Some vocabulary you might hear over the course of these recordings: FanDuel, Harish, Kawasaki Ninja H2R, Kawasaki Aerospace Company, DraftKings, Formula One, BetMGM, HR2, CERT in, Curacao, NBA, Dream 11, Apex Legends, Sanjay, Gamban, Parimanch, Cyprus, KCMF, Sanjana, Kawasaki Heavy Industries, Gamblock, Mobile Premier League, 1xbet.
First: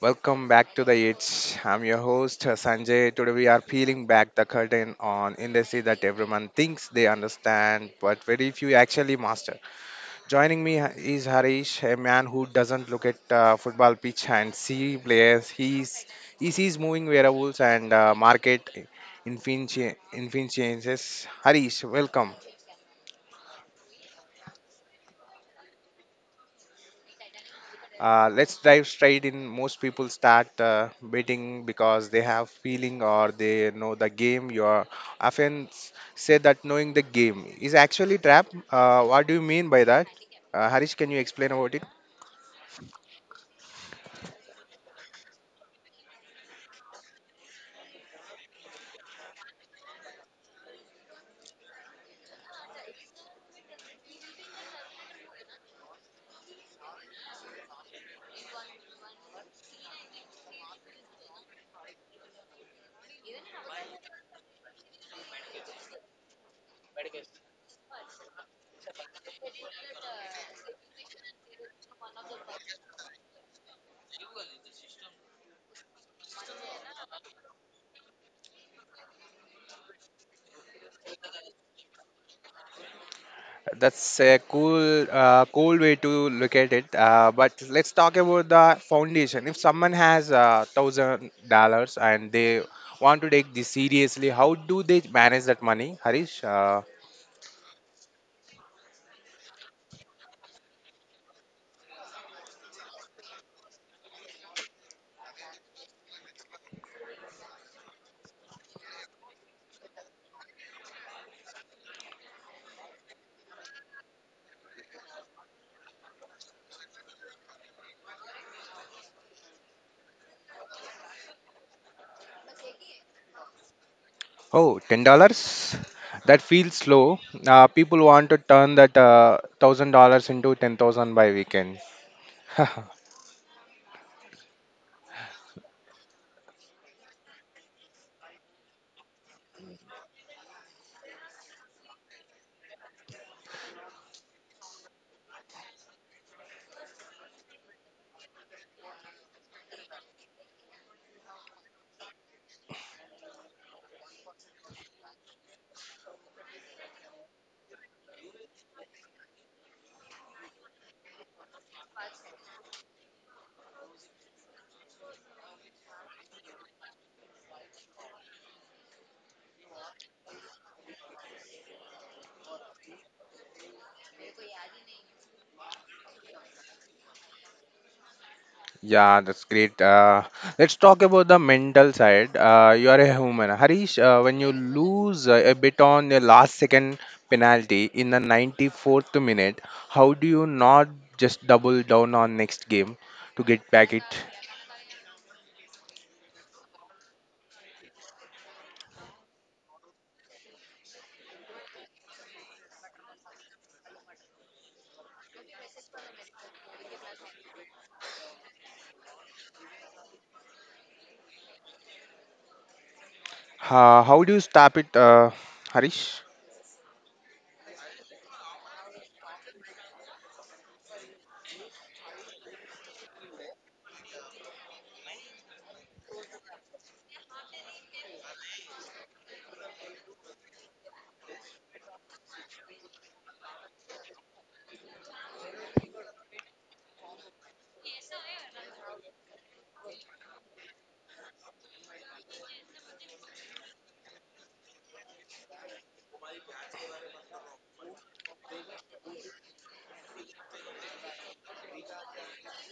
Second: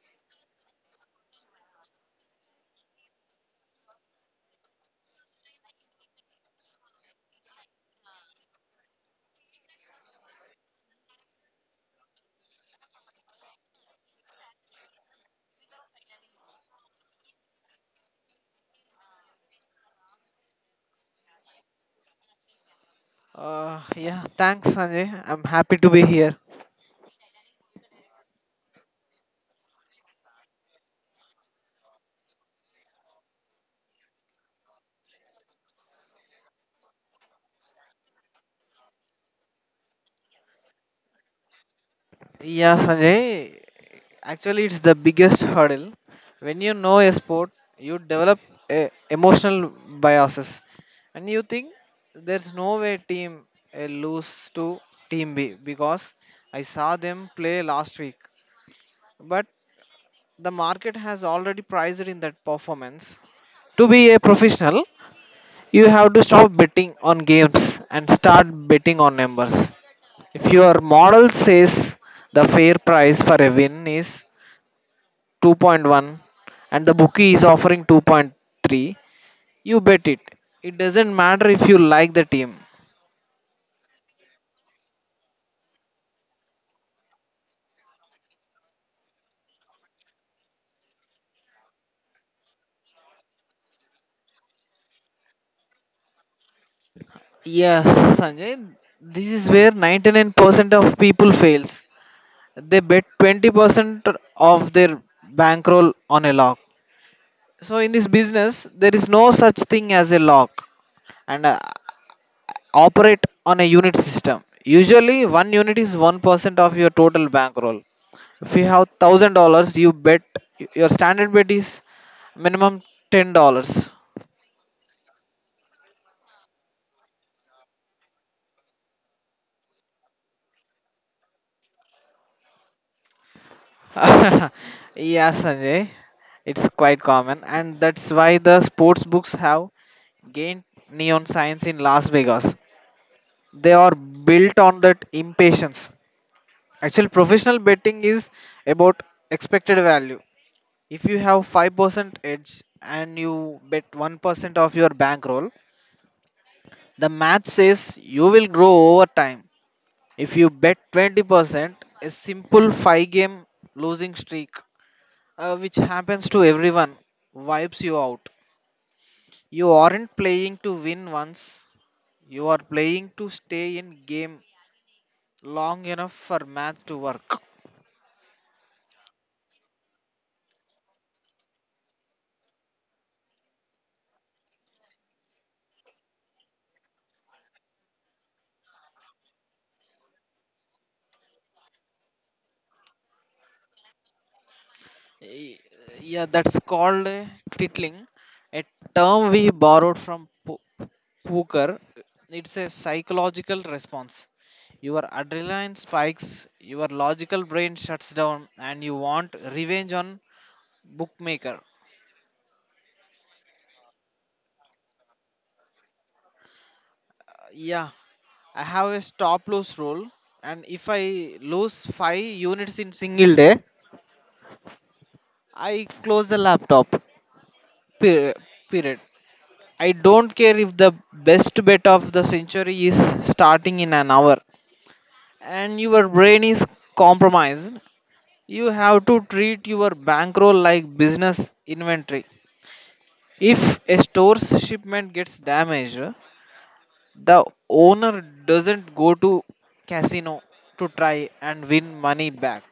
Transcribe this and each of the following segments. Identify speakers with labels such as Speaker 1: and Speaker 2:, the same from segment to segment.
Speaker 1: Welcome back to the It's. I'm your host Sanjay. Today we are peeling back the curtain on industry that everyone thinks they understand, but very few actually master. Joining me is Harish, a man who doesn't look at football pitch and see players. He sees moving variables and market changes. Harish, welcome.
Speaker 2: Yeah, thanks, Sanjay. I'm happy to be here.
Speaker 1: Let's dive straight in. Most people start betting because they have feeling or they know the game. You are often say that knowing the game is actually trap. What do you mean by that? Harish, can you explain about it?
Speaker 2: Yeah, Sanjay, actually, it's the biggest hurdle. When you know a sport, you develop a emotional biases, and you think there's no way team A lose to team B because I saw them play last week. But the market has already priced in that performance. To be a professional, you have to stop betting on games and start betting on numbers. If your model says the fair price for a win is 2.1 and the bookie is offering 2.3, you bet it. It doesn't matter if you like the team.
Speaker 1: That's a cool way to look at it. But let's talk about the foundation. If someone has $1,000 and they want to take this seriously, how do they manage that money, Harish?
Speaker 2: Yes, Sanjay, this is where 99% of people fails. They bet 20% of their bankroll on a lock. So in this business, there is no such thing as a lock, and operate on a unit system. Usually, one unit is 1% of your total bankroll. If you have $1,000, you bet your standard bet is minimum $10.
Speaker 1: Oh, $10. That feels low. People want to turn that $1,000 into 10,000 by weekend.
Speaker 2: Yeah, Sanjay, it's quite common, and that's why the sports books have gained neon signs in Las Vegas. They are built on that impatience. Actually, professional betting is about expected value. If you have 5% edge and you bet 1% of your bankroll, the math says you will grow over time. If you bet 20%, a simple 5 game losing streak, which happens to everyone, wipes you out. You aren't playing to win once, you are playing to stay in game long enough for math to work.
Speaker 1: Yeah, that's great. Let's talk about the mental side. You are a human, Harish, when you lose a bit on your last second penalty in the 94th minute, how do you not just double down on next game to get back it?
Speaker 2: Y- Yeah, that's called titling, a term we borrowed from poker. It's a psychological response. Your adrenaline spikes, your logical brain shuts down, and you want revenge on bookmaker.
Speaker 1: How do you stop it, Harish?
Speaker 2: Yeah, I have a stop loss rule, and if I lose 5 units in single day, I close the laptop. Period. Period. I don't care if the best bet of the century is starting in an hour and your brain is compromised. You have to treat your bankroll like business inventory. If a store's shipment gets damaged, the owner doesn't go to casino to try and win money back.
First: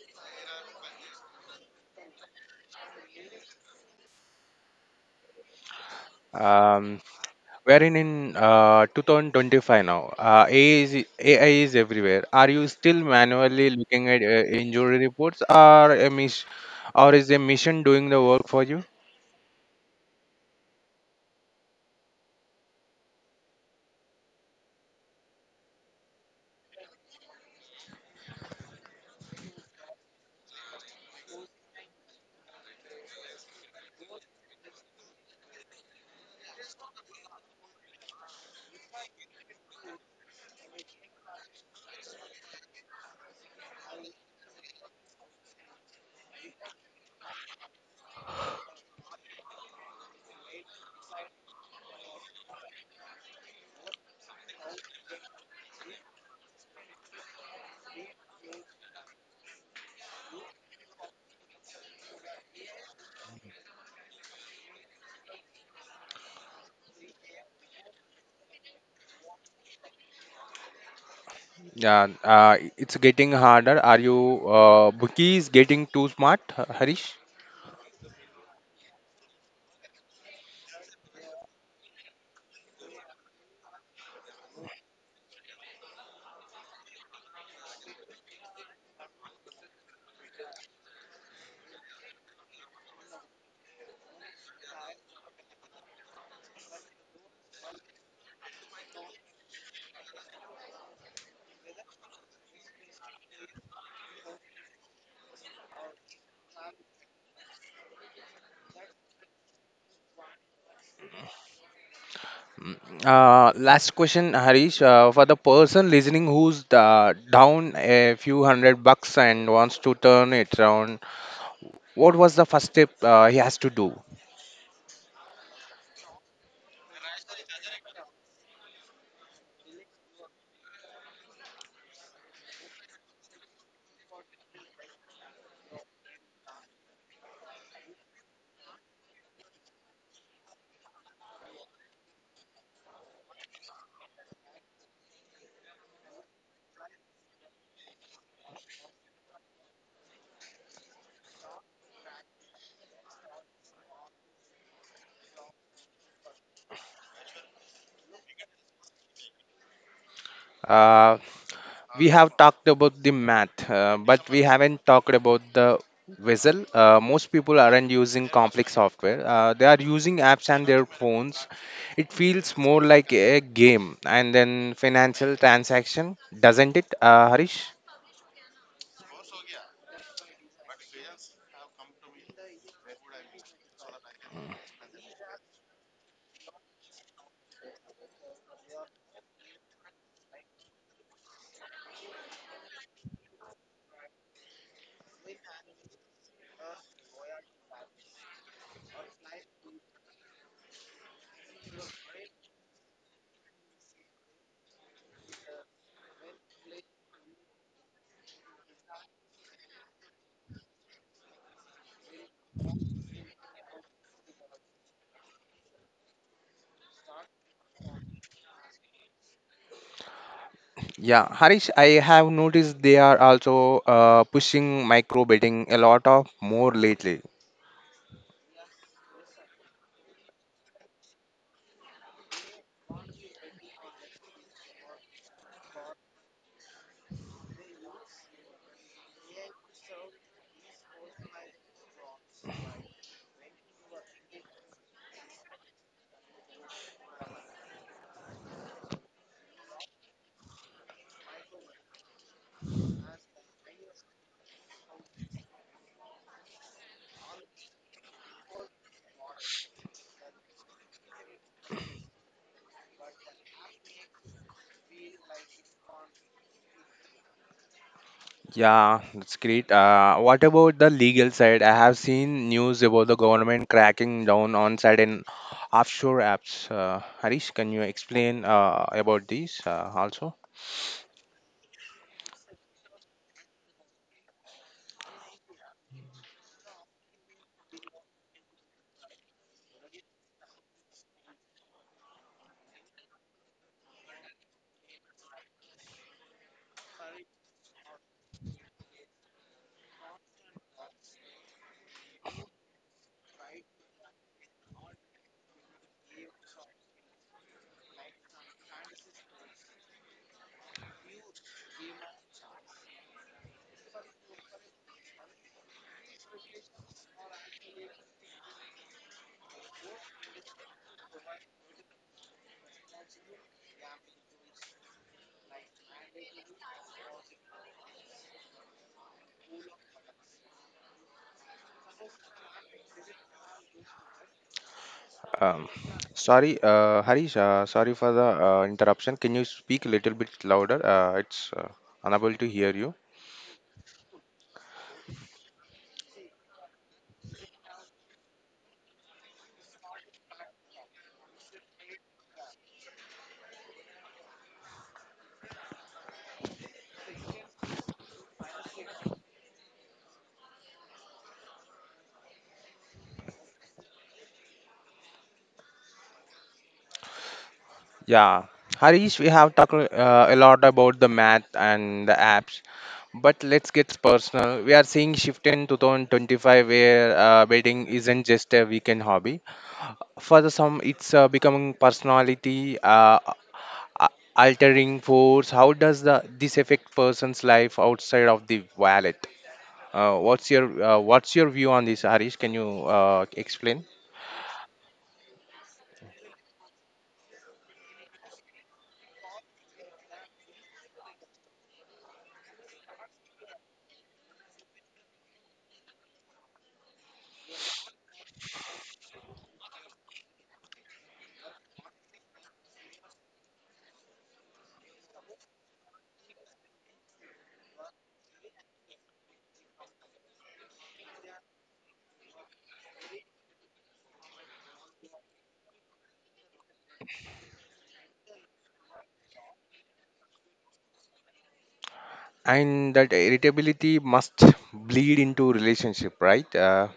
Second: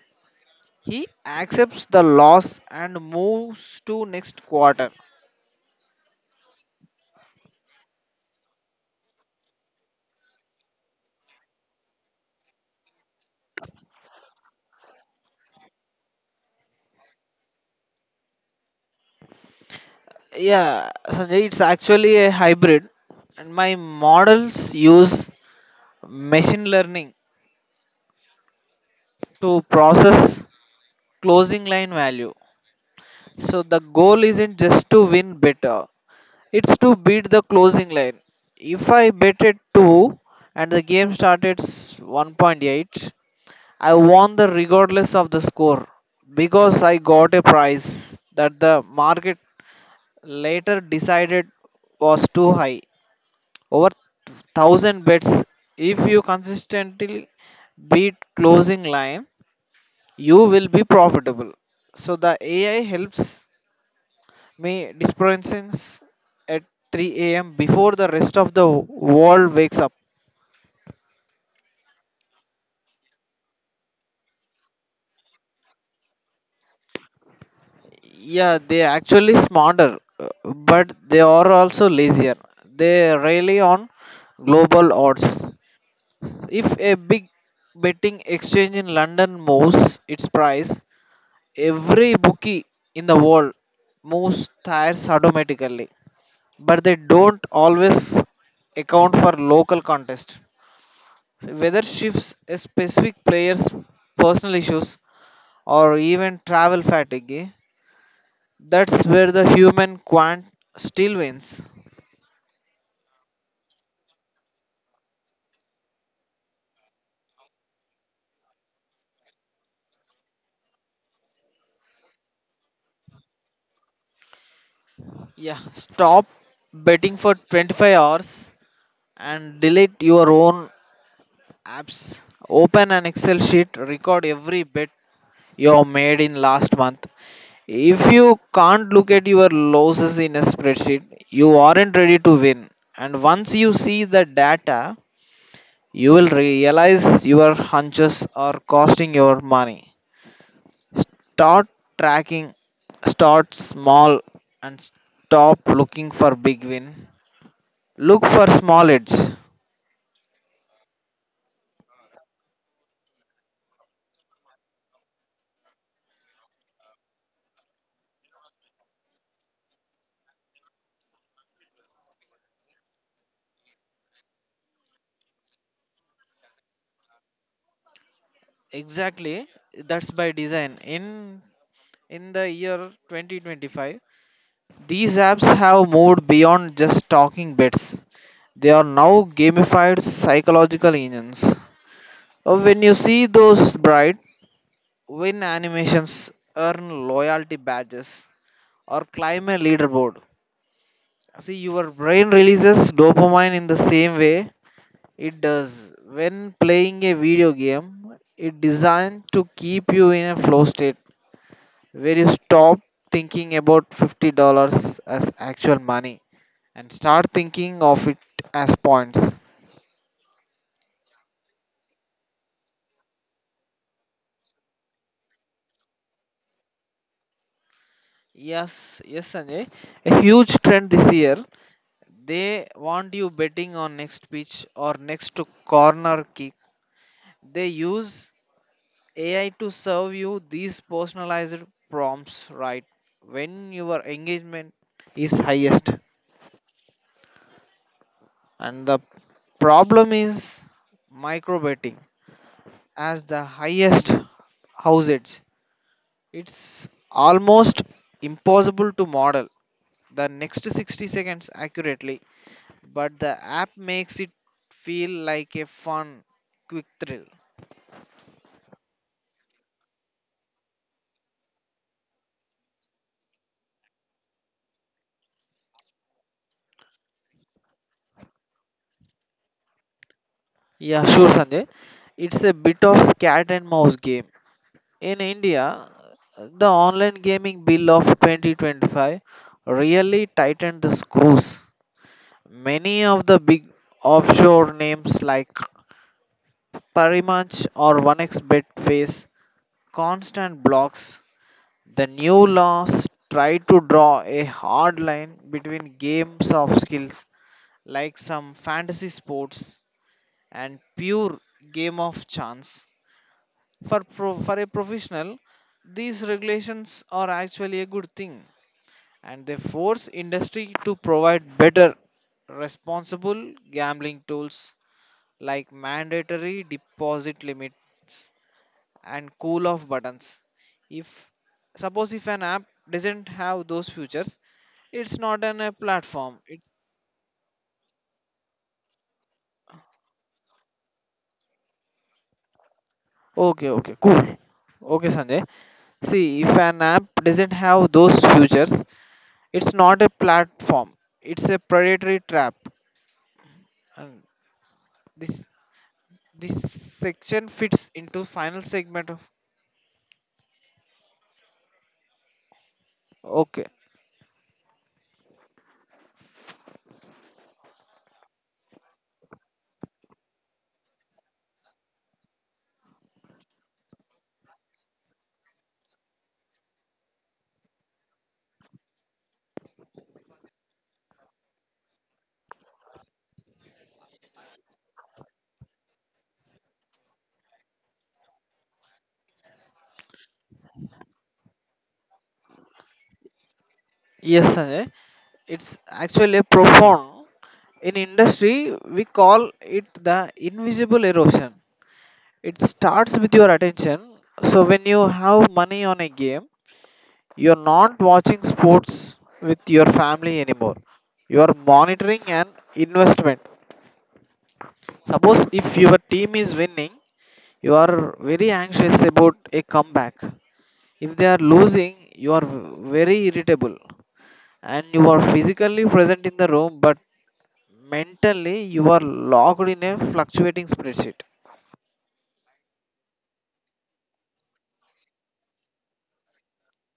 Speaker 2: He accepts the loss and moves to next quarter.
Speaker 1: Um, Wherein in 2025 now, AI is everywhere. Are you still manually looking at injury reports, or is a mission doing the work for you?
Speaker 2: Yeah, Sanjay, it's actually a hybrid, and my models use machine learning to process closing line value. So the goal isn't just to win better, it's to beat the closing line. If I bet at 2 and the game started 1.8, I won the regardless of the score, because I got a price that the market later decided was too high. Over 1,000 bets, if you consistently beat closing line, you will be profitable. So the ai helps me dispense at 3 a.m. before the rest of the world wakes up.
Speaker 1: Yeah, it's getting harder. Are you bookies getting too smart, Harish?
Speaker 2: Yeah, they actually smarter, uh, but they are also lazier. They rely on global odds. If a big betting exchange in London moves its price, every bookie in the world moves tires automatically, but they don't always account for local contests. Weather shifts, a specific player's personal issues, or even travel fatigue. That's where the human quant still wins.
Speaker 1: Last question, Harish. For the person listening who's down a few hundred bucks and wants to turn it around, what was the first step he has to do?
Speaker 2: Yeah, stop betting for 25 hours and delete your own apps. Open an excel sheet, record every bet you made in last month. If you can't look at your losses in a spreadsheet, you aren't ready to win. And once you see the data, you will realize your hunches are costing your money. Start tracking, start small, and stop looking for big win, look for small hits.
Speaker 1: Uh, we have talked about the math, but we haven't talked about the vessel. Most people aren't using complex software. They are using apps and their phones. It feels more like a game and then financial transaction, doesn't it, Harish?
Speaker 2: Exactly, that's by design. In the year 2025, these apps have moved beyond just talking bets. They are now gamified psychological engines. When you see those bright win animations, earn loyalty badges, or climb a leaderboard, see your brain releases dopamine in the same way it does when playing a video game. It's designed to keep you in a flow state where you stop thinking about $50 as actual money and start thinking of it as points.
Speaker 1: Yeah, Harish, I have noticed they are also pushing micro betting a lot of more lately.
Speaker 2: Yes, yes, Sanjay. A huge trend this year. They want you betting on next pitch or next to corner kick. They use AI to serve you these personalized prompts right when your engagement is highest. And the problem is micro betting. As the highest houses. It's almost impossible to model the next 60 seconds accurately, but the app makes it feel like a fun, quick thrill.
Speaker 1: Yeah, that's great. What about the legal side? I have seen news about the government cracking down on certain offshore apps. Harish, can you explain about these also?
Speaker 2: Yeah, sure, Sanjay. It's a bit of cat and mouse game. In India, the online gaming bill of 2025 really tightened the screws. Many of the big offshore names like Parimanch or 1x bet face constant blocks. The new laws try to draw a hard line between games of skills like some fantasy sports and pure game of chance. For a professional, these regulations are actually a good thing, and they force industry to provide better responsible gambling tools like mandatory deposit limits and cool off buttons. If suppose if an app doesn't have those features, it's not an
Speaker 1: Um,
Speaker 2: a platform,
Speaker 1: Sorry,
Speaker 2: it's
Speaker 1: Harish, sorry for the interruption. Can you speak a little bit louder? It's unable to hear you.
Speaker 2: okay. Okay, cool. Okay, Sanjay, see, if an app doesn't have those features, it's not a platform, it's a predatory trap. And this this section fits into final segment of. Okay.
Speaker 1: Yeah, Harish, we have talked a lot about the math and the apps, but let's get personal. We are seeing shift in 2025 where betting isn't just a weekend hobby. For the some, it's becoming personality a- altering force. How does the this affect person's life outside of the wallet? What's your view on this, Harish? Can you explain?
Speaker 2: Yes, Sanjay, it's actually a profound. In industry we call it the invisible erosion. It starts with your attention. So when you have money on a game, you're not watching sports with your family anymore. You are monitoring an investment. Suppose if your team is winning, you are very anxious about a comeback. If they are losing, you are very irritable, and you are physically present in the room but mentally you are locked in a fluctuating spreadsheet.
Speaker 1: And that irritability must bleed into relationship, right?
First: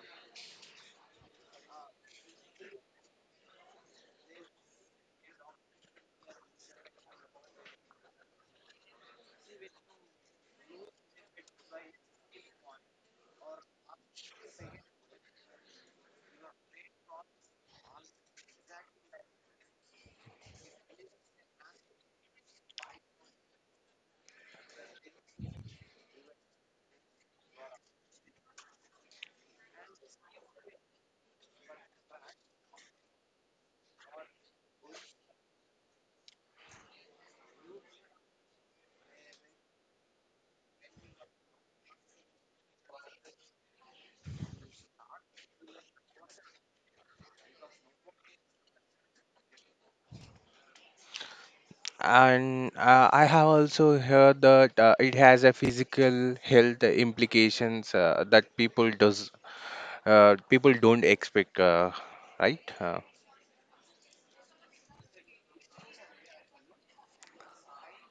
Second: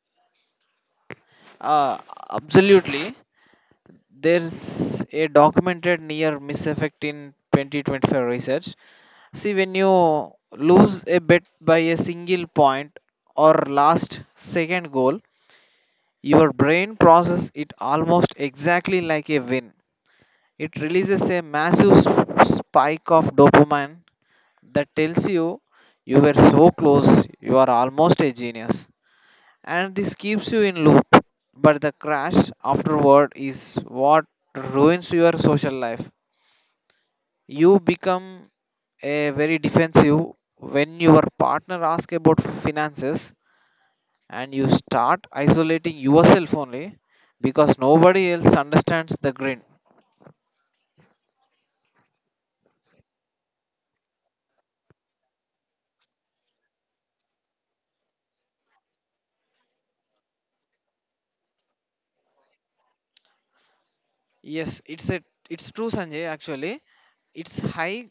Speaker 2: Uh, Absolutely. There's a documented near miss effect in 2025 research. See, when you lose a bet by a single point or last second goal, your brain processes it almost exactly like a win. It releases a massive spike of dopamine that tells you you were so close, you are almost a genius. And this keeps you in loop. But the crash afterward is what ruins your social life. You become a very defensive when your partner asks about finances, and you start isolating yourself only because nobody else understands the grin.
Speaker 1: And I have also heard that it has a physical health implications that people don't expect, right?
Speaker 2: Yes, it's true, Sanjay, actually. It's high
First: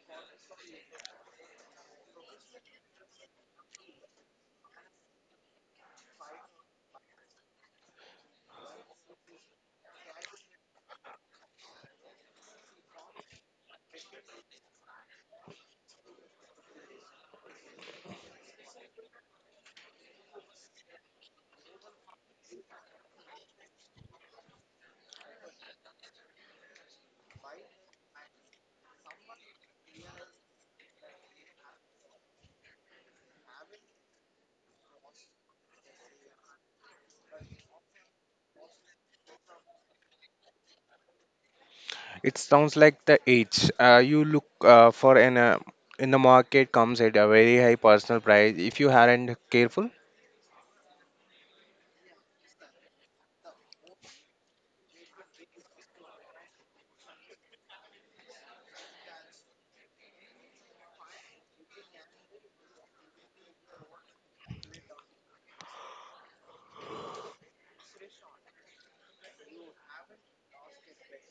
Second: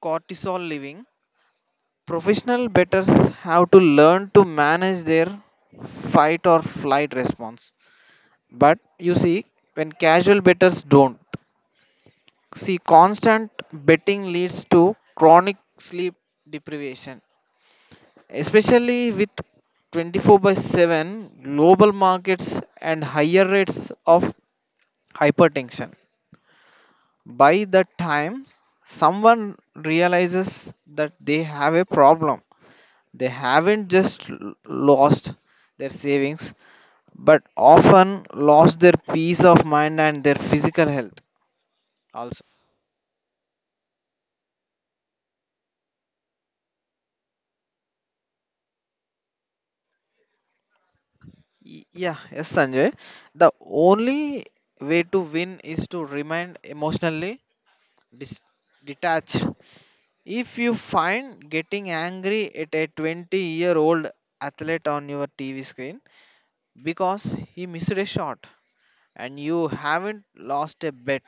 Speaker 2: cortisol living. Professional betters have to learn to manage their fight or flight response. But you see, when casual betters don't. See, constant betting leads to chronic sleep deprivation, especially with 24 by 7 global markets and higher rates of hypertension. By the time someone realizes that they have a problem, they haven't just lost their savings, but often lost their peace of mind and their physical health
Speaker 1: It
Speaker 2: also.
Speaker 1: sounds like the age you look for an in the market comes at a very high personal price if you aren't careful.
Speaker 2: Yeah, yes, Sanjay. The only way to win is to remain emotionally dis- detached. If you find getting angry at a 20-year-old athlete on your TV screen because he missed a shot and you haven't lost a bet,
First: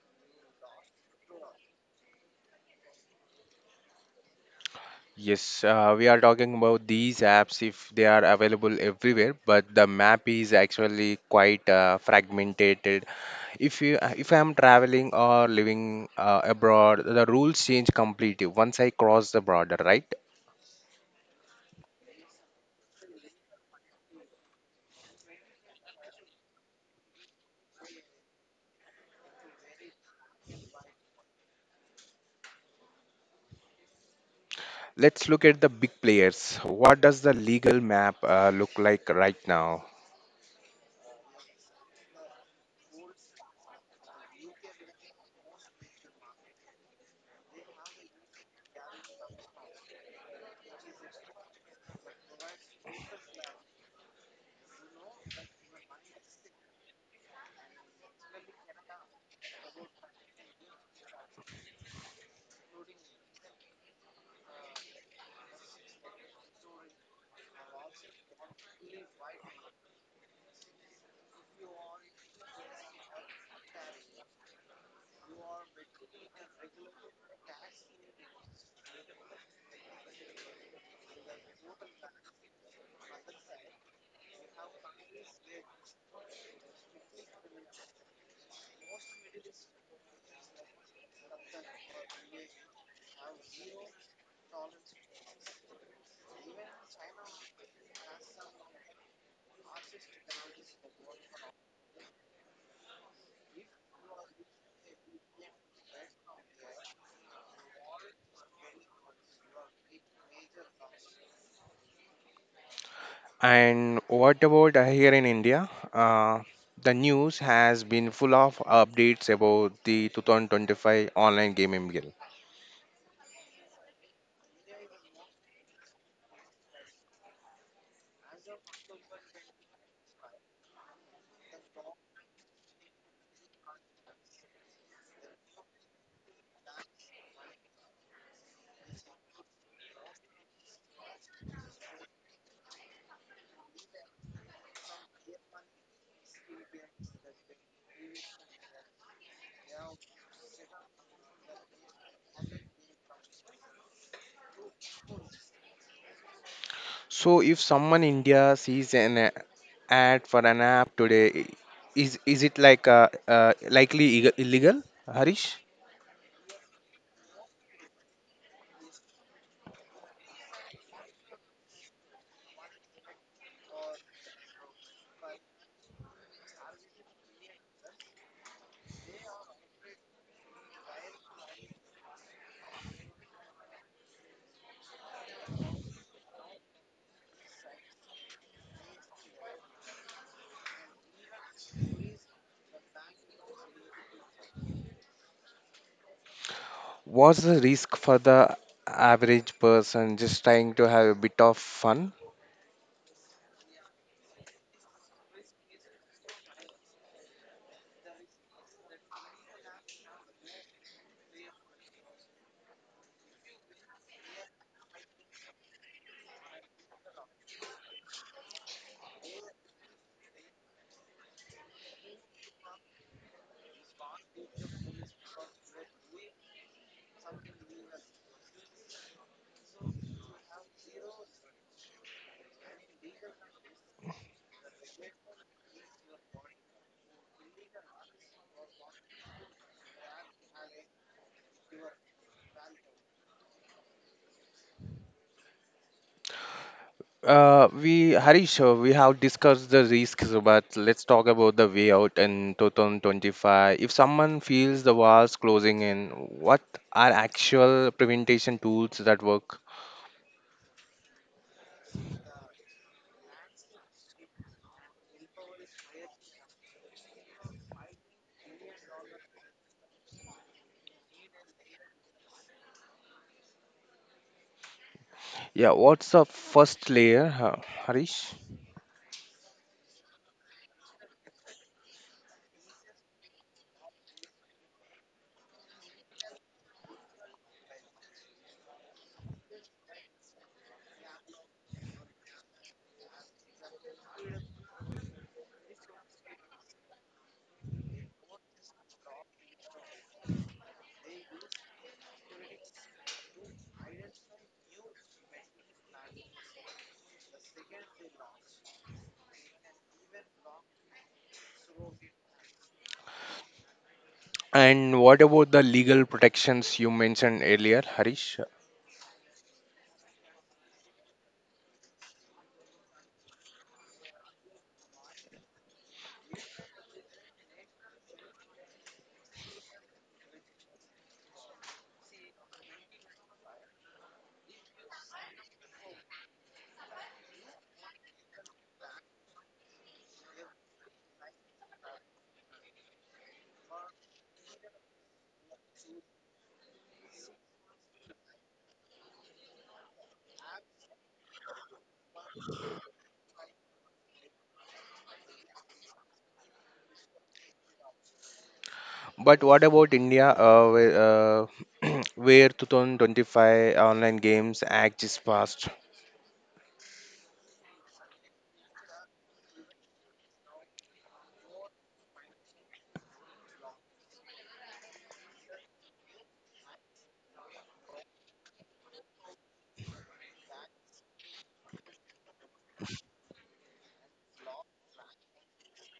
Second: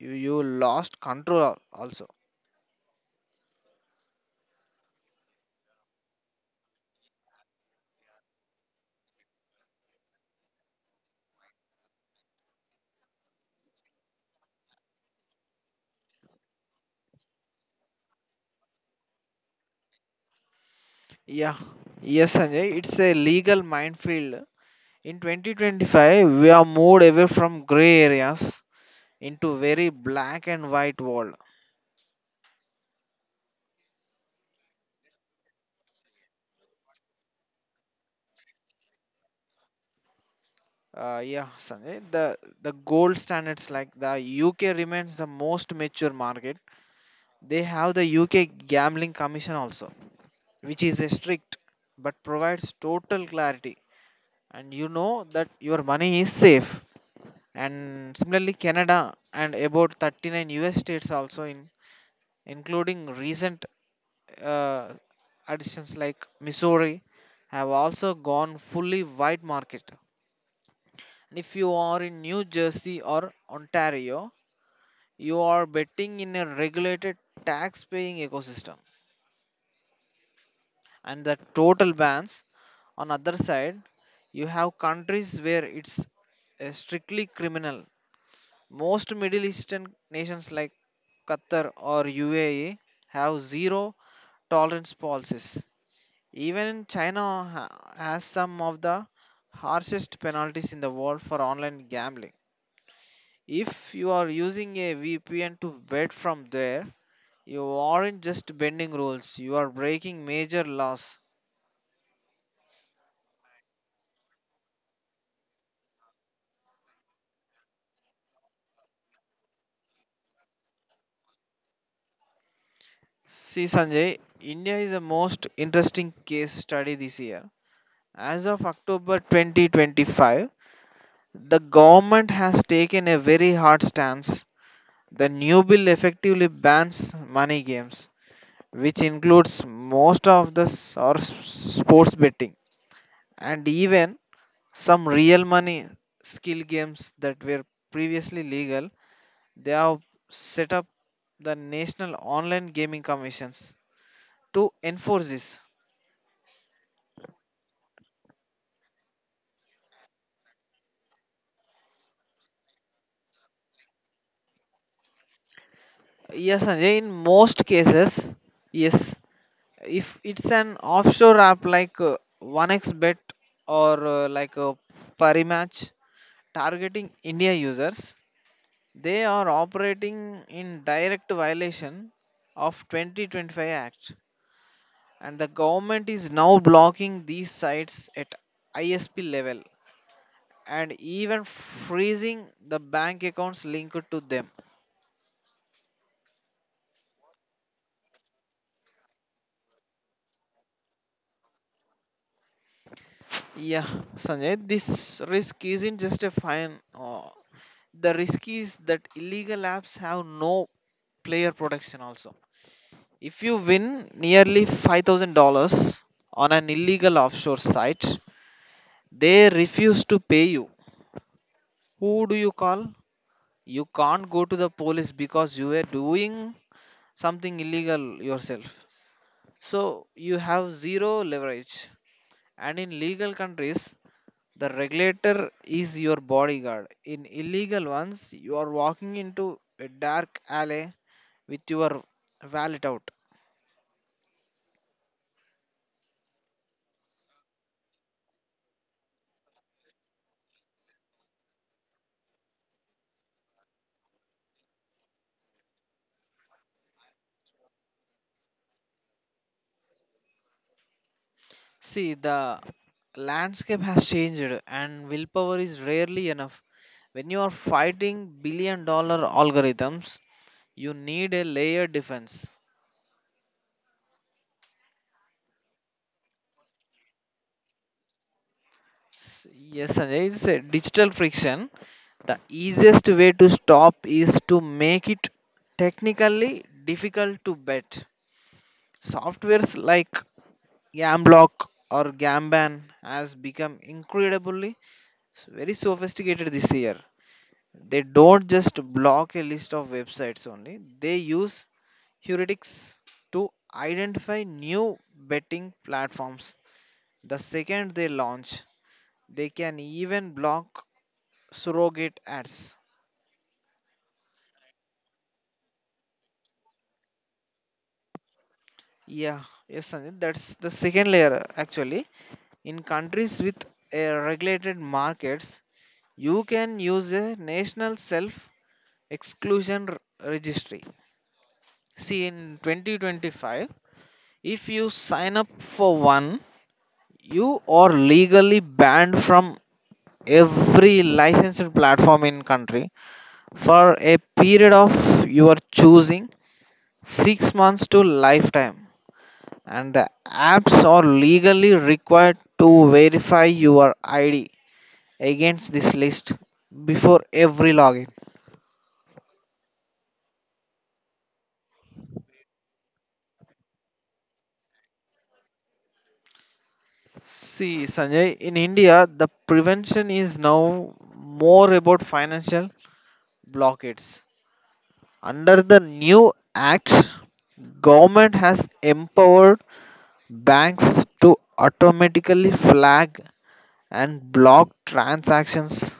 Speaker 2: you lost control also.
Speaker 1: Yes, we are talking about these apps if they are available everywhere, but the map is actually quite fragmented. If I am traveling or living abroad, the rules change completely once I cross the border, right?
Speaker 2: Yeah, yes, Sanjay, it's a legal minefield. In 2025, we are moved away from gray areas into very black and white world.
Speaker 1: Let's look at the big players. What does the legal map look like right now?
Speaker 2: Yeah, Sanjay, the gold standards like the UK remains the most mature market. They have the UK Gambling Commission also, which is a strict but provides total clarity, and you know that your money is safe. And similarly, Canada and about 39 US states also in including recent uh, additions like Missouri have also gone fully white market. And if you are in New Jersey or Ontario, you are betting in a regulated tax paying ecosystem. And the total bans, on other side, you have countries where it's strictly criminal. Most Middle Eastern nations like Qatar or UAE have zero tolerance policies. Even China ha- has some of the harshest penalties in the world for online gambling. If you are using a VPN to bet from there, you aren't just bending rules, you are breaking major laws.
Speaker 1: And what about here in India? The news has been full of updates about the 2025 online gaming bill.
Speaker 2: See, Sanjay, India is a most interesting case study this year. As of October 2025, the government has taken a very hard stance. The new bill effectively bans money games, which includes most of the sports betting and even some real money skill games that were previously legal. They have set up the national online gaming commissions to enforce this.
Speaker 1: So if someone India sees an ad for an app today, is it like likely illegal, Harish?
Speaker 2: Yes, Sanjay, in most cases yes. If it's an offshore app like 1xbet or like a Parimatch targeting India users, they are operating in direct violation of 2025 act. And the government is now blocking these sites at ISP level, and even freezing the bank accounts linked to them.
Speaker 1: What's the risk for the average person just trying to have a bit of fun?
Speaker 2: Yeah, Sanjay, this risk isn't just a fine. The risk is that illegal apps have no player protection also. If you win nearly $5,000 on an illegal offshore site, they refuse to pay you. Who do you call? You can't go to the police because you were doing something illegal yourself. So you have zero leverage. And in legal countries, the regulator is your bodyguard. In illegal ones, you are walking into a dark alley with your wallet out.
Speaker 1: We Harish, we have discussed the risks, but let's talk about the way out in 2025. If someone feels the walls closing in, what are actual prevention tools that work?
Speaker 2: See, the landscape has changed and willpower is rarely enough. When you are fighting billion dollar algorithms, you need a layered defense.
Speaker 1: Yeah, what's the first layer, Harish?
Speaker 2: Yes, Sanjay, it's a digital friction. The easiest way to stop is to make it technically difficult to bet. Softwares like Gamblock or Gamban has become very sophisticated this year. They don't just block a list of websites only, they use heuristics to identify new betting platforms. The second they launch, they can even block surrogate ads.
Speaker 1: And what about the legal protections you mentioned earlier, Harish?
Speaker 2: Yeah, yes, Sanjit, that's the second layer actually. In countries with regulated markets, you can use a national self exclusion registry. See, in 2025, if you sign up for one, you are legally banned from every licensed platform in country for a period of your choosing, 6 months to lifetime, and the apps are legally required to verify your ID against this list before every login.
Speaker 1: But what about India, where 2025 Online Games Act is passed?
Speaker 2: See, Sanjay, in India, the prevention is now more about financial blockades. Under the new act, government has empowered banks to automatically flag and block transactions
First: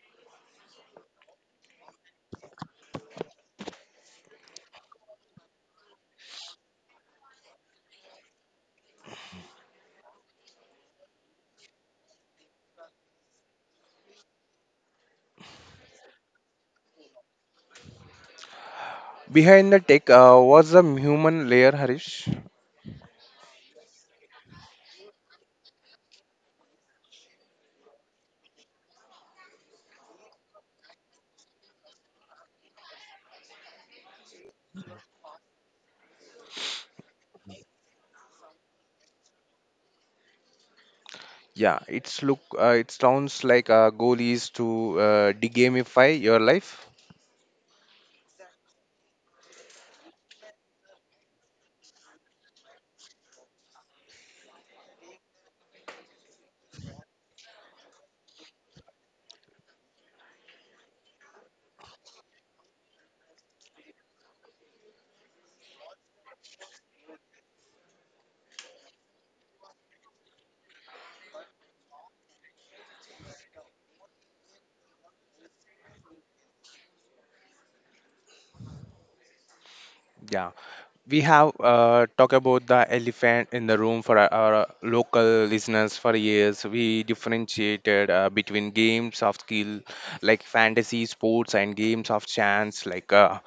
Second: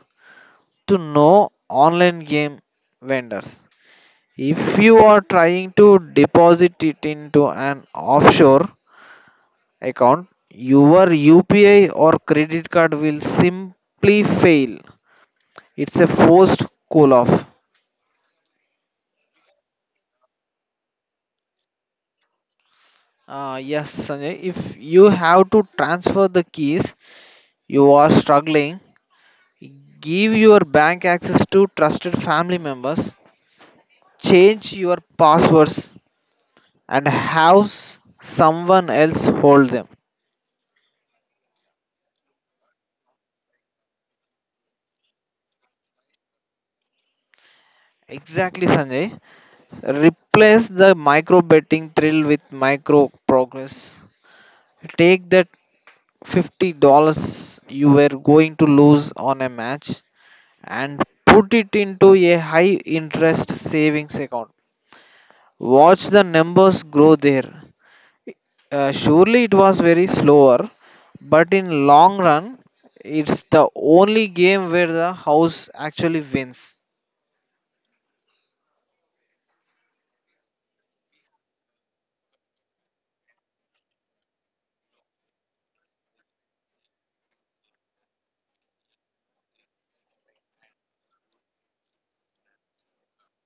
Speaker 2: to no online game vendors. If you are trying to deposit it into an offshore account, your UPI or credit card will simply fail. It's a forced call off.
Speaker 1: Behind the tech was the human layer, Harish.
Speaker 2: Yes, Sanjay, if you have to transfer the keys, you are struggling. Give your bank access to trusted family members, change your passwords, and have someone else hold them.
Speaker 1: Yeah, it's look. It sounds like a goal is to degamify your life.
Speaker 2: Exactly, Sanjay. Replace the micro betting thrill with micro progress. Take that $50 you were going to lose on a match and put it into a high interest savings account. Watch the numbers grow there. Surely it was very slower, but in long run, it's the only game where the house actually wins.
Speaker 1: Yeah, we have talked about the elephant in the room for our local listeners for years. We differentiated between games of skill like fantasy sports and games of chance like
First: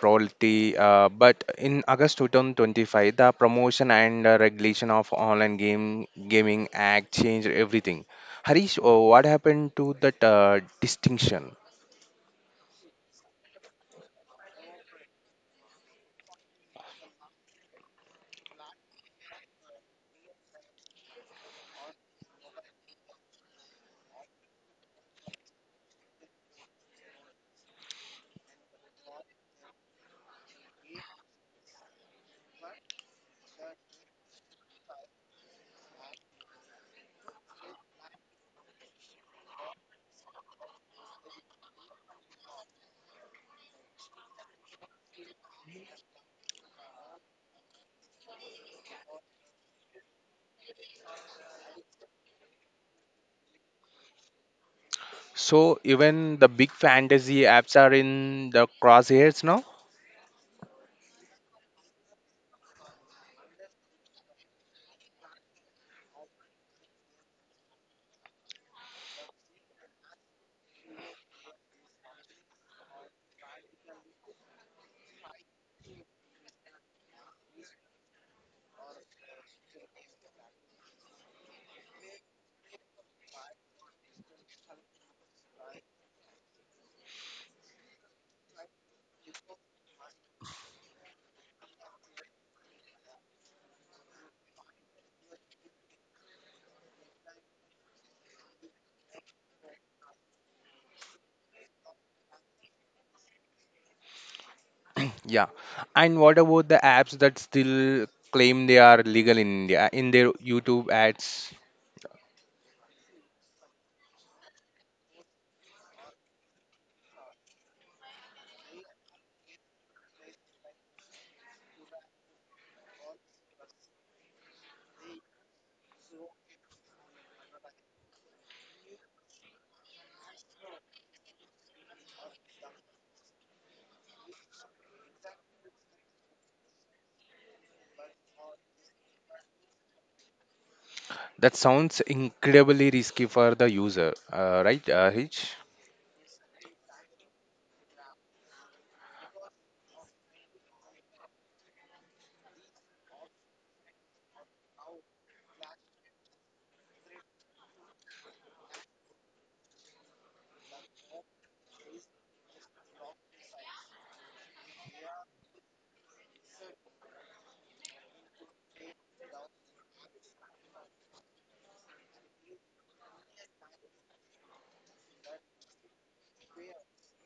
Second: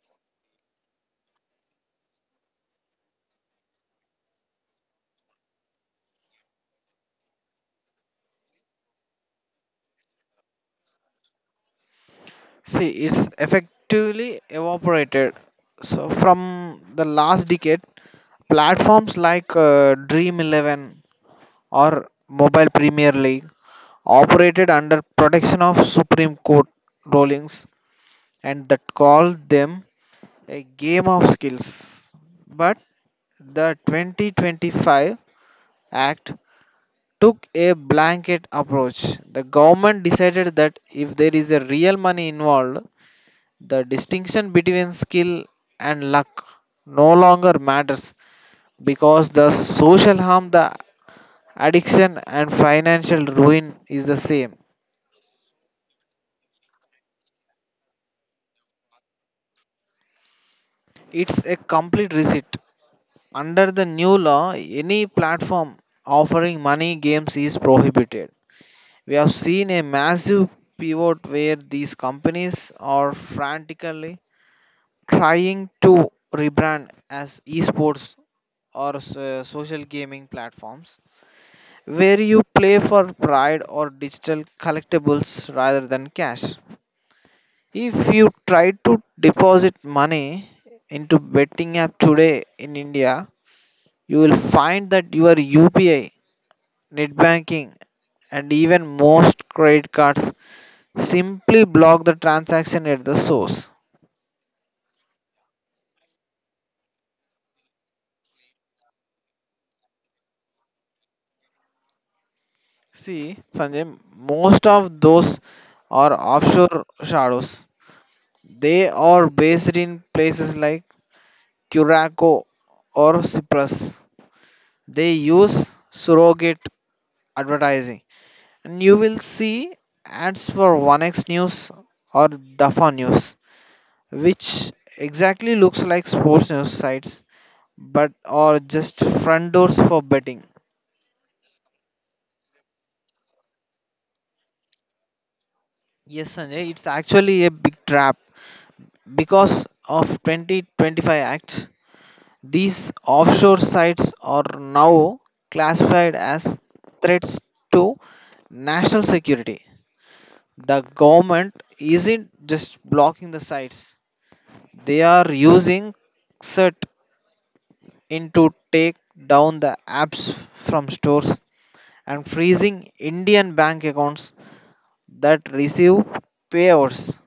Speaker 1: royalty. But in August 2025, the promotion and regulation of online game gaming act changed everything. Harish, what happened to that distinction?
Speaker 2: See, it's effectively evaporated. So, from the last decade, platforms like Dream 11 or Mobile Premier League operated under protection of Supreme Court rulings and that called them a game of skills. But the 2025 Act took a blanket approach. The government decided that if there is a real money involved, the distinction between skill and luck no longer matters because the social harm, the addiction, and financial ruin is the same.
Speaker 1: So even the big fantasy apps are in the crosshairs now.
Speaker 2: It's a complete reset. Under the new law, any platform offering money games is prohibited. We have seen a massive pivot where these companies are frantically trying to rebrand as esports or social gaming platforms where you play for pride or digital collectibles rather than cash. If you try to deposit money into betting app today in India, you will find that your UPI, net banking, and even most credit cards simply block the transaction at the source.
Speaker 1: Yeah. And what about the apps that still claim they are legal in India in their YouTube ads?
Speaker 2: See, Sanjay, most of those are offshore shadows. They are based in places like Curacao or Cyprus. They use surrogate advertising. And you will see ads for 1x News or Dafa News, which exactly looks like sports news sites but are just front doors for betting.
Speaker 1: That sounds incredibly risky for the user, right, Rich?
Speaker 2: Yes, Sanjay, it's actually a big trap because of 2025 Act. These offshore sites are now classified as threats to national security. The government isn't just blocking the sites, they are using CERT in to take down the apps from stores and freezing Indian bank accounts that receive payouts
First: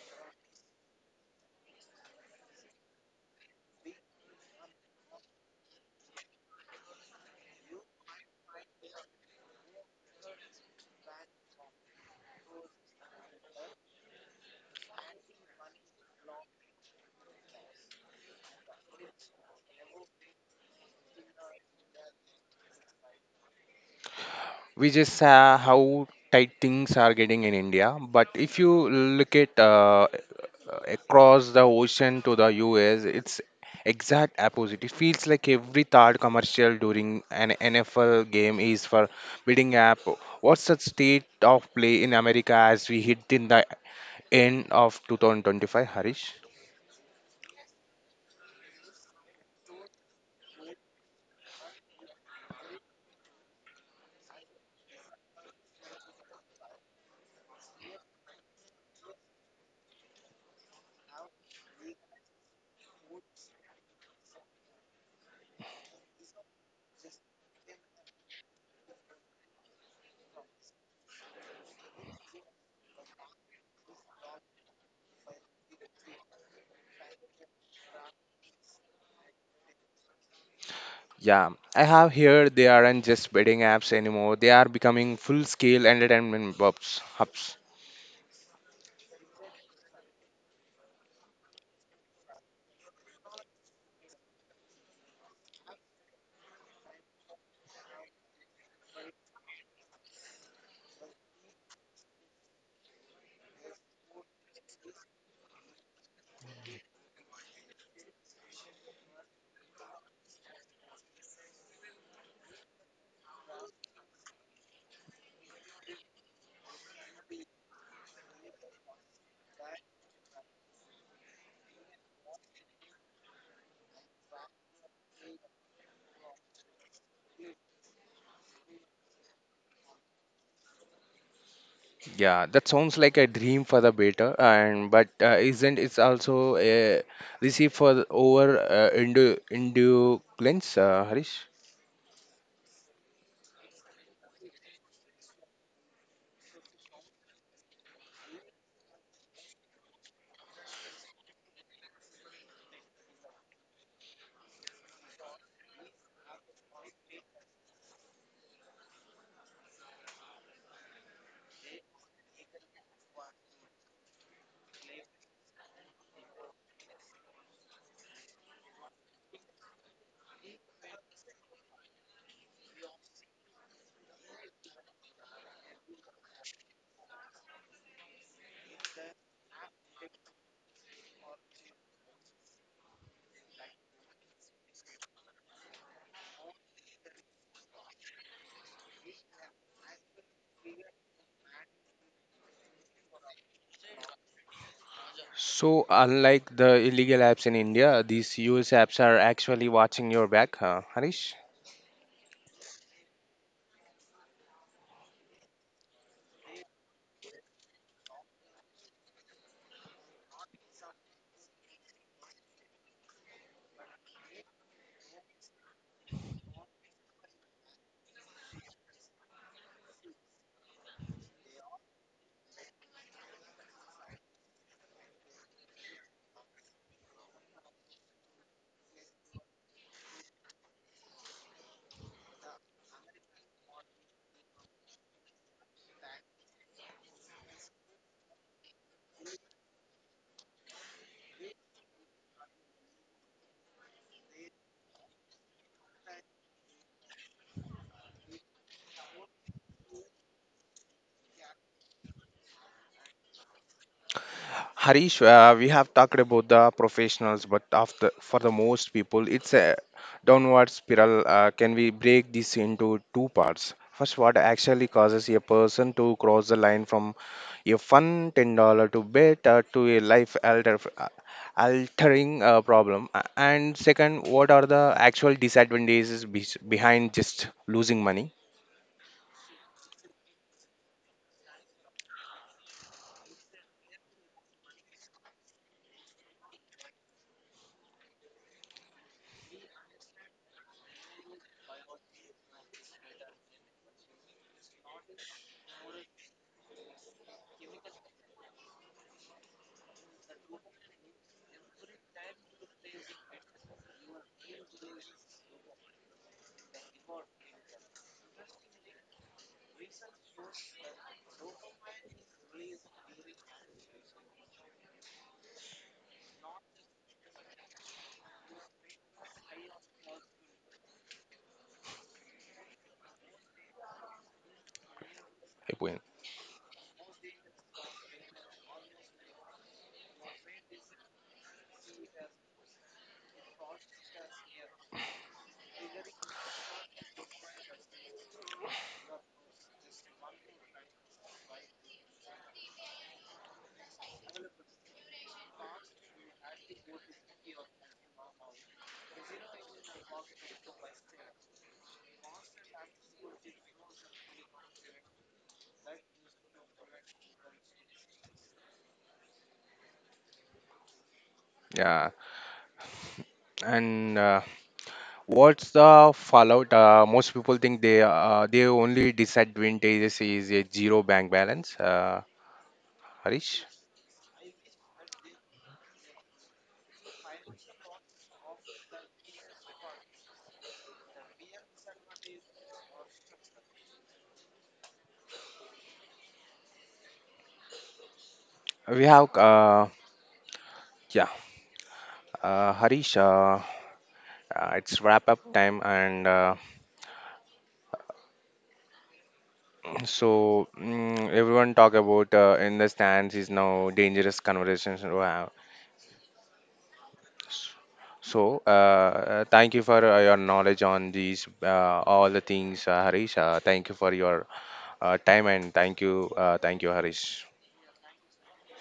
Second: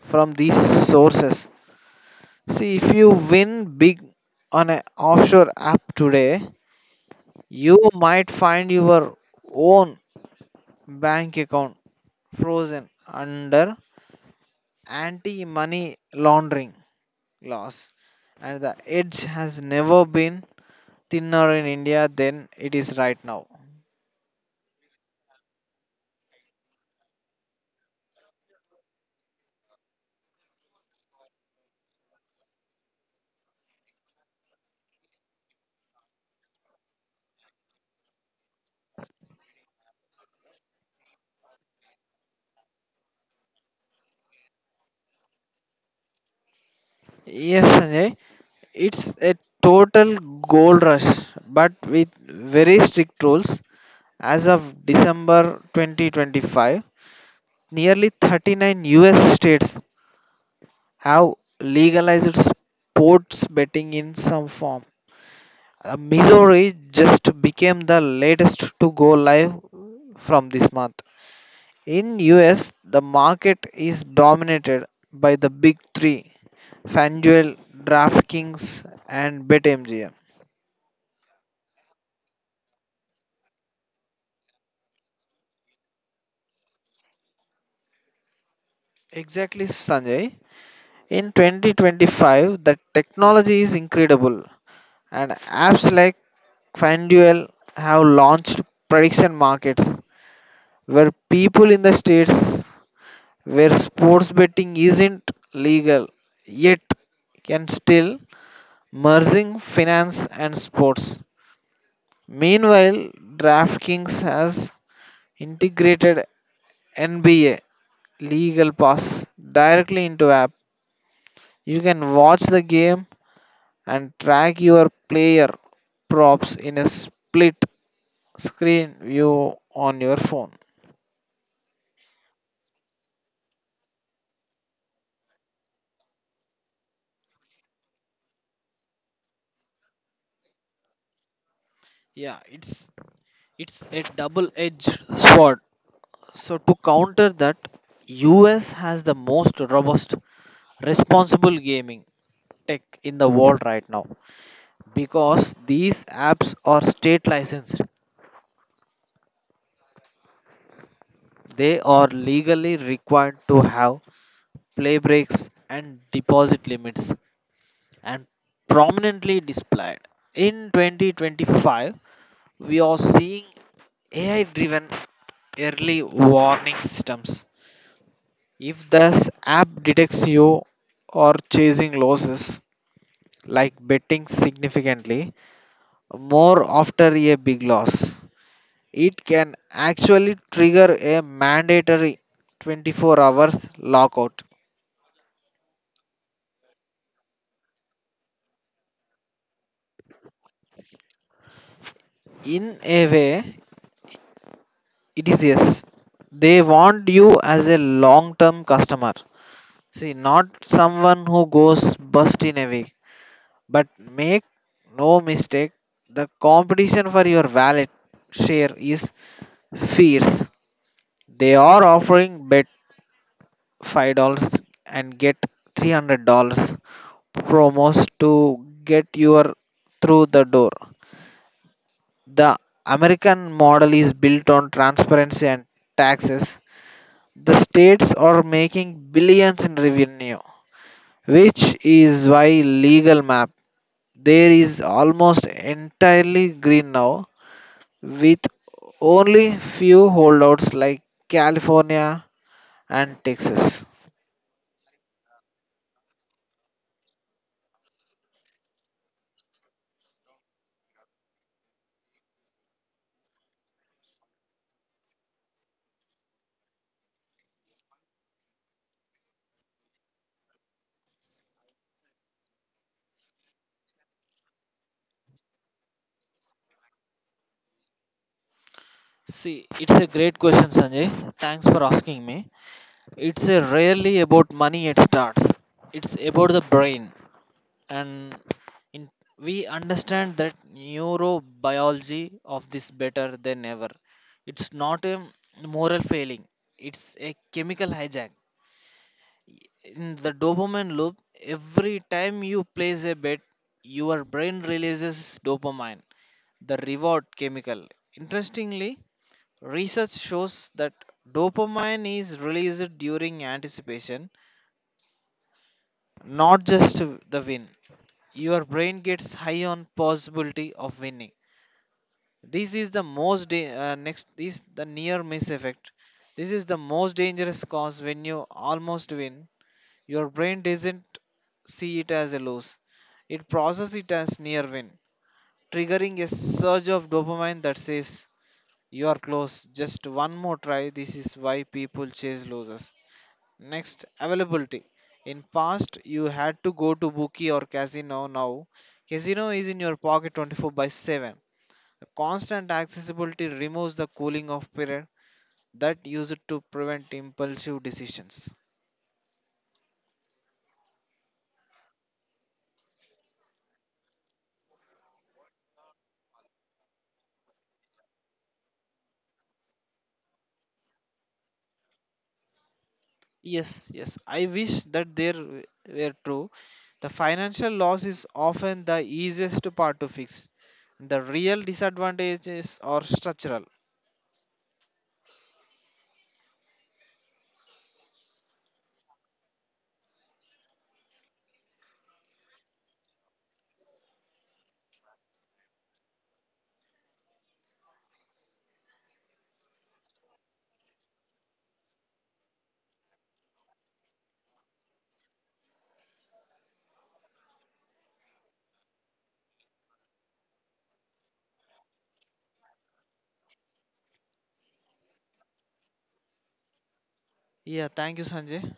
Speaker 2: from these sources. See, if you win big on an offshore app today, you might find your own bank account frozen under anti money laundering laws, and the edge has never been thinner in India than it is right now.
Speaker 1: We just saw how tight things are getting in India, but if you look at across the ocean to the US, it's exact opposite. It feels like every third commercial during an NFL game is for bidding app. What's the state of play in America as we hit in the end of 2025, Harish.
Speaker 2: Yes, Sanjay, it's a total gold rush, but with very strict rules. As of December 2025, nearly 39 US states have legalized sports betting in some form. Missouri just became the latest to go live from this month. In US, the market is dominated by the big 3, FanDuel, DraftKings and BetMGM.
Speaker 1: Yeah, I have heard they aren't just betting apps anymore. They are becoming full-scale entertainment hubs.
Speaker 2: Exactly, Sanjay. In 2025, the technology is incredible and apps like FanDuel have launched prediction markets where people in the states where sports betting isn't legal yet can still, merging finance and sports. Meanwhile, DraftKings has integrated NBA legal pass directly into app. You can watch the game and track your player props in a split screen view on your phone.
Speaker 1: Yeah, that sounds like a dream for the beta, and but isn't it also a receipt for over Indo cleanse, Harish?
Speaker 2: Yeah, it's a double-edged sword. So to counter that, US has the most robust responsible gaming tech in the world right now because these apps are state licensed. They are legally required to have play breaks and deposit limits and prominently displayed. In 2025, we are seeing AI driven early warning systems. If this app detects you or chasing losses, like betting significantly more after a big loss, it can actually trigger a mandatory 24 hours lockout.
Speaker 1: So unlike the illegal apps in India, these US apps are actually watching your back, huh, Harish?
Speaker 2: In a way, it is yes. They want you as a long term customer. See, not someone who goes bust in a week. But make no mistake, the competition for your wallet share is fierce. They are offering bet $5 and get $300 promos to get your through the door. The American model is built on transparency and taxes. The states are making billions in revenue which is why legal map there is almost entirely green now with only few holdouts like California and Texas.
Speaker 1: Harish, we have talked about the professionals, but after for the most people, it's a downward spiral. Can we break this into two parts? First, what actually causes a person to cross the line from a fun $10 to bet to a life altering problem, and second, what are the actual disadvantages behind just losing money?
Speaker 2: See, it's a great question, Sanjay. Thanks for asking me. It's a rarely about money it starts. It's about the brain. And in, we understand that neurobiology of this better than ever. It's not a moral failing, it's a chemical hijack in the dopamine loop. Every time you place a bet your brain releases dopamine, the reward chemical. Interestingly, research shows that dopamine is released during anticipation, not just the win. Your brain gets high on possibility of winning. This is the most da- Next is the near miss effect. This is the most dangerous cause when you almost win your brain doesn't see it as a loss, it processes it as near win, triggering a surge of dopamine that says you are close, just one more try. This is why people chase losers. Next, availability. In past, you had to go to bookie or casino. Now, casino is in your pocket 24 by 7. The constant accessibility removes the cooling off period that used to prevent impulsive decisions.
Speaker 1: Yeah, and what's the fallout? Most people think they only disadvantages is a zero bank balance. Harish,
Speaker 2: Yes, I wish that were true. The financial loss is often the easiest part to fix. The real disadvantages are structural.
Speaker 1: we have yeah, Harish. It's wrap up time, and so everyone talk about in the stands is now dangerous conversations to have. So thank you for your knowledge on these all the things, Harish. Thank you for your time and thank you, Harish.
Speaker 2: Yeah, thank you, Sanjay.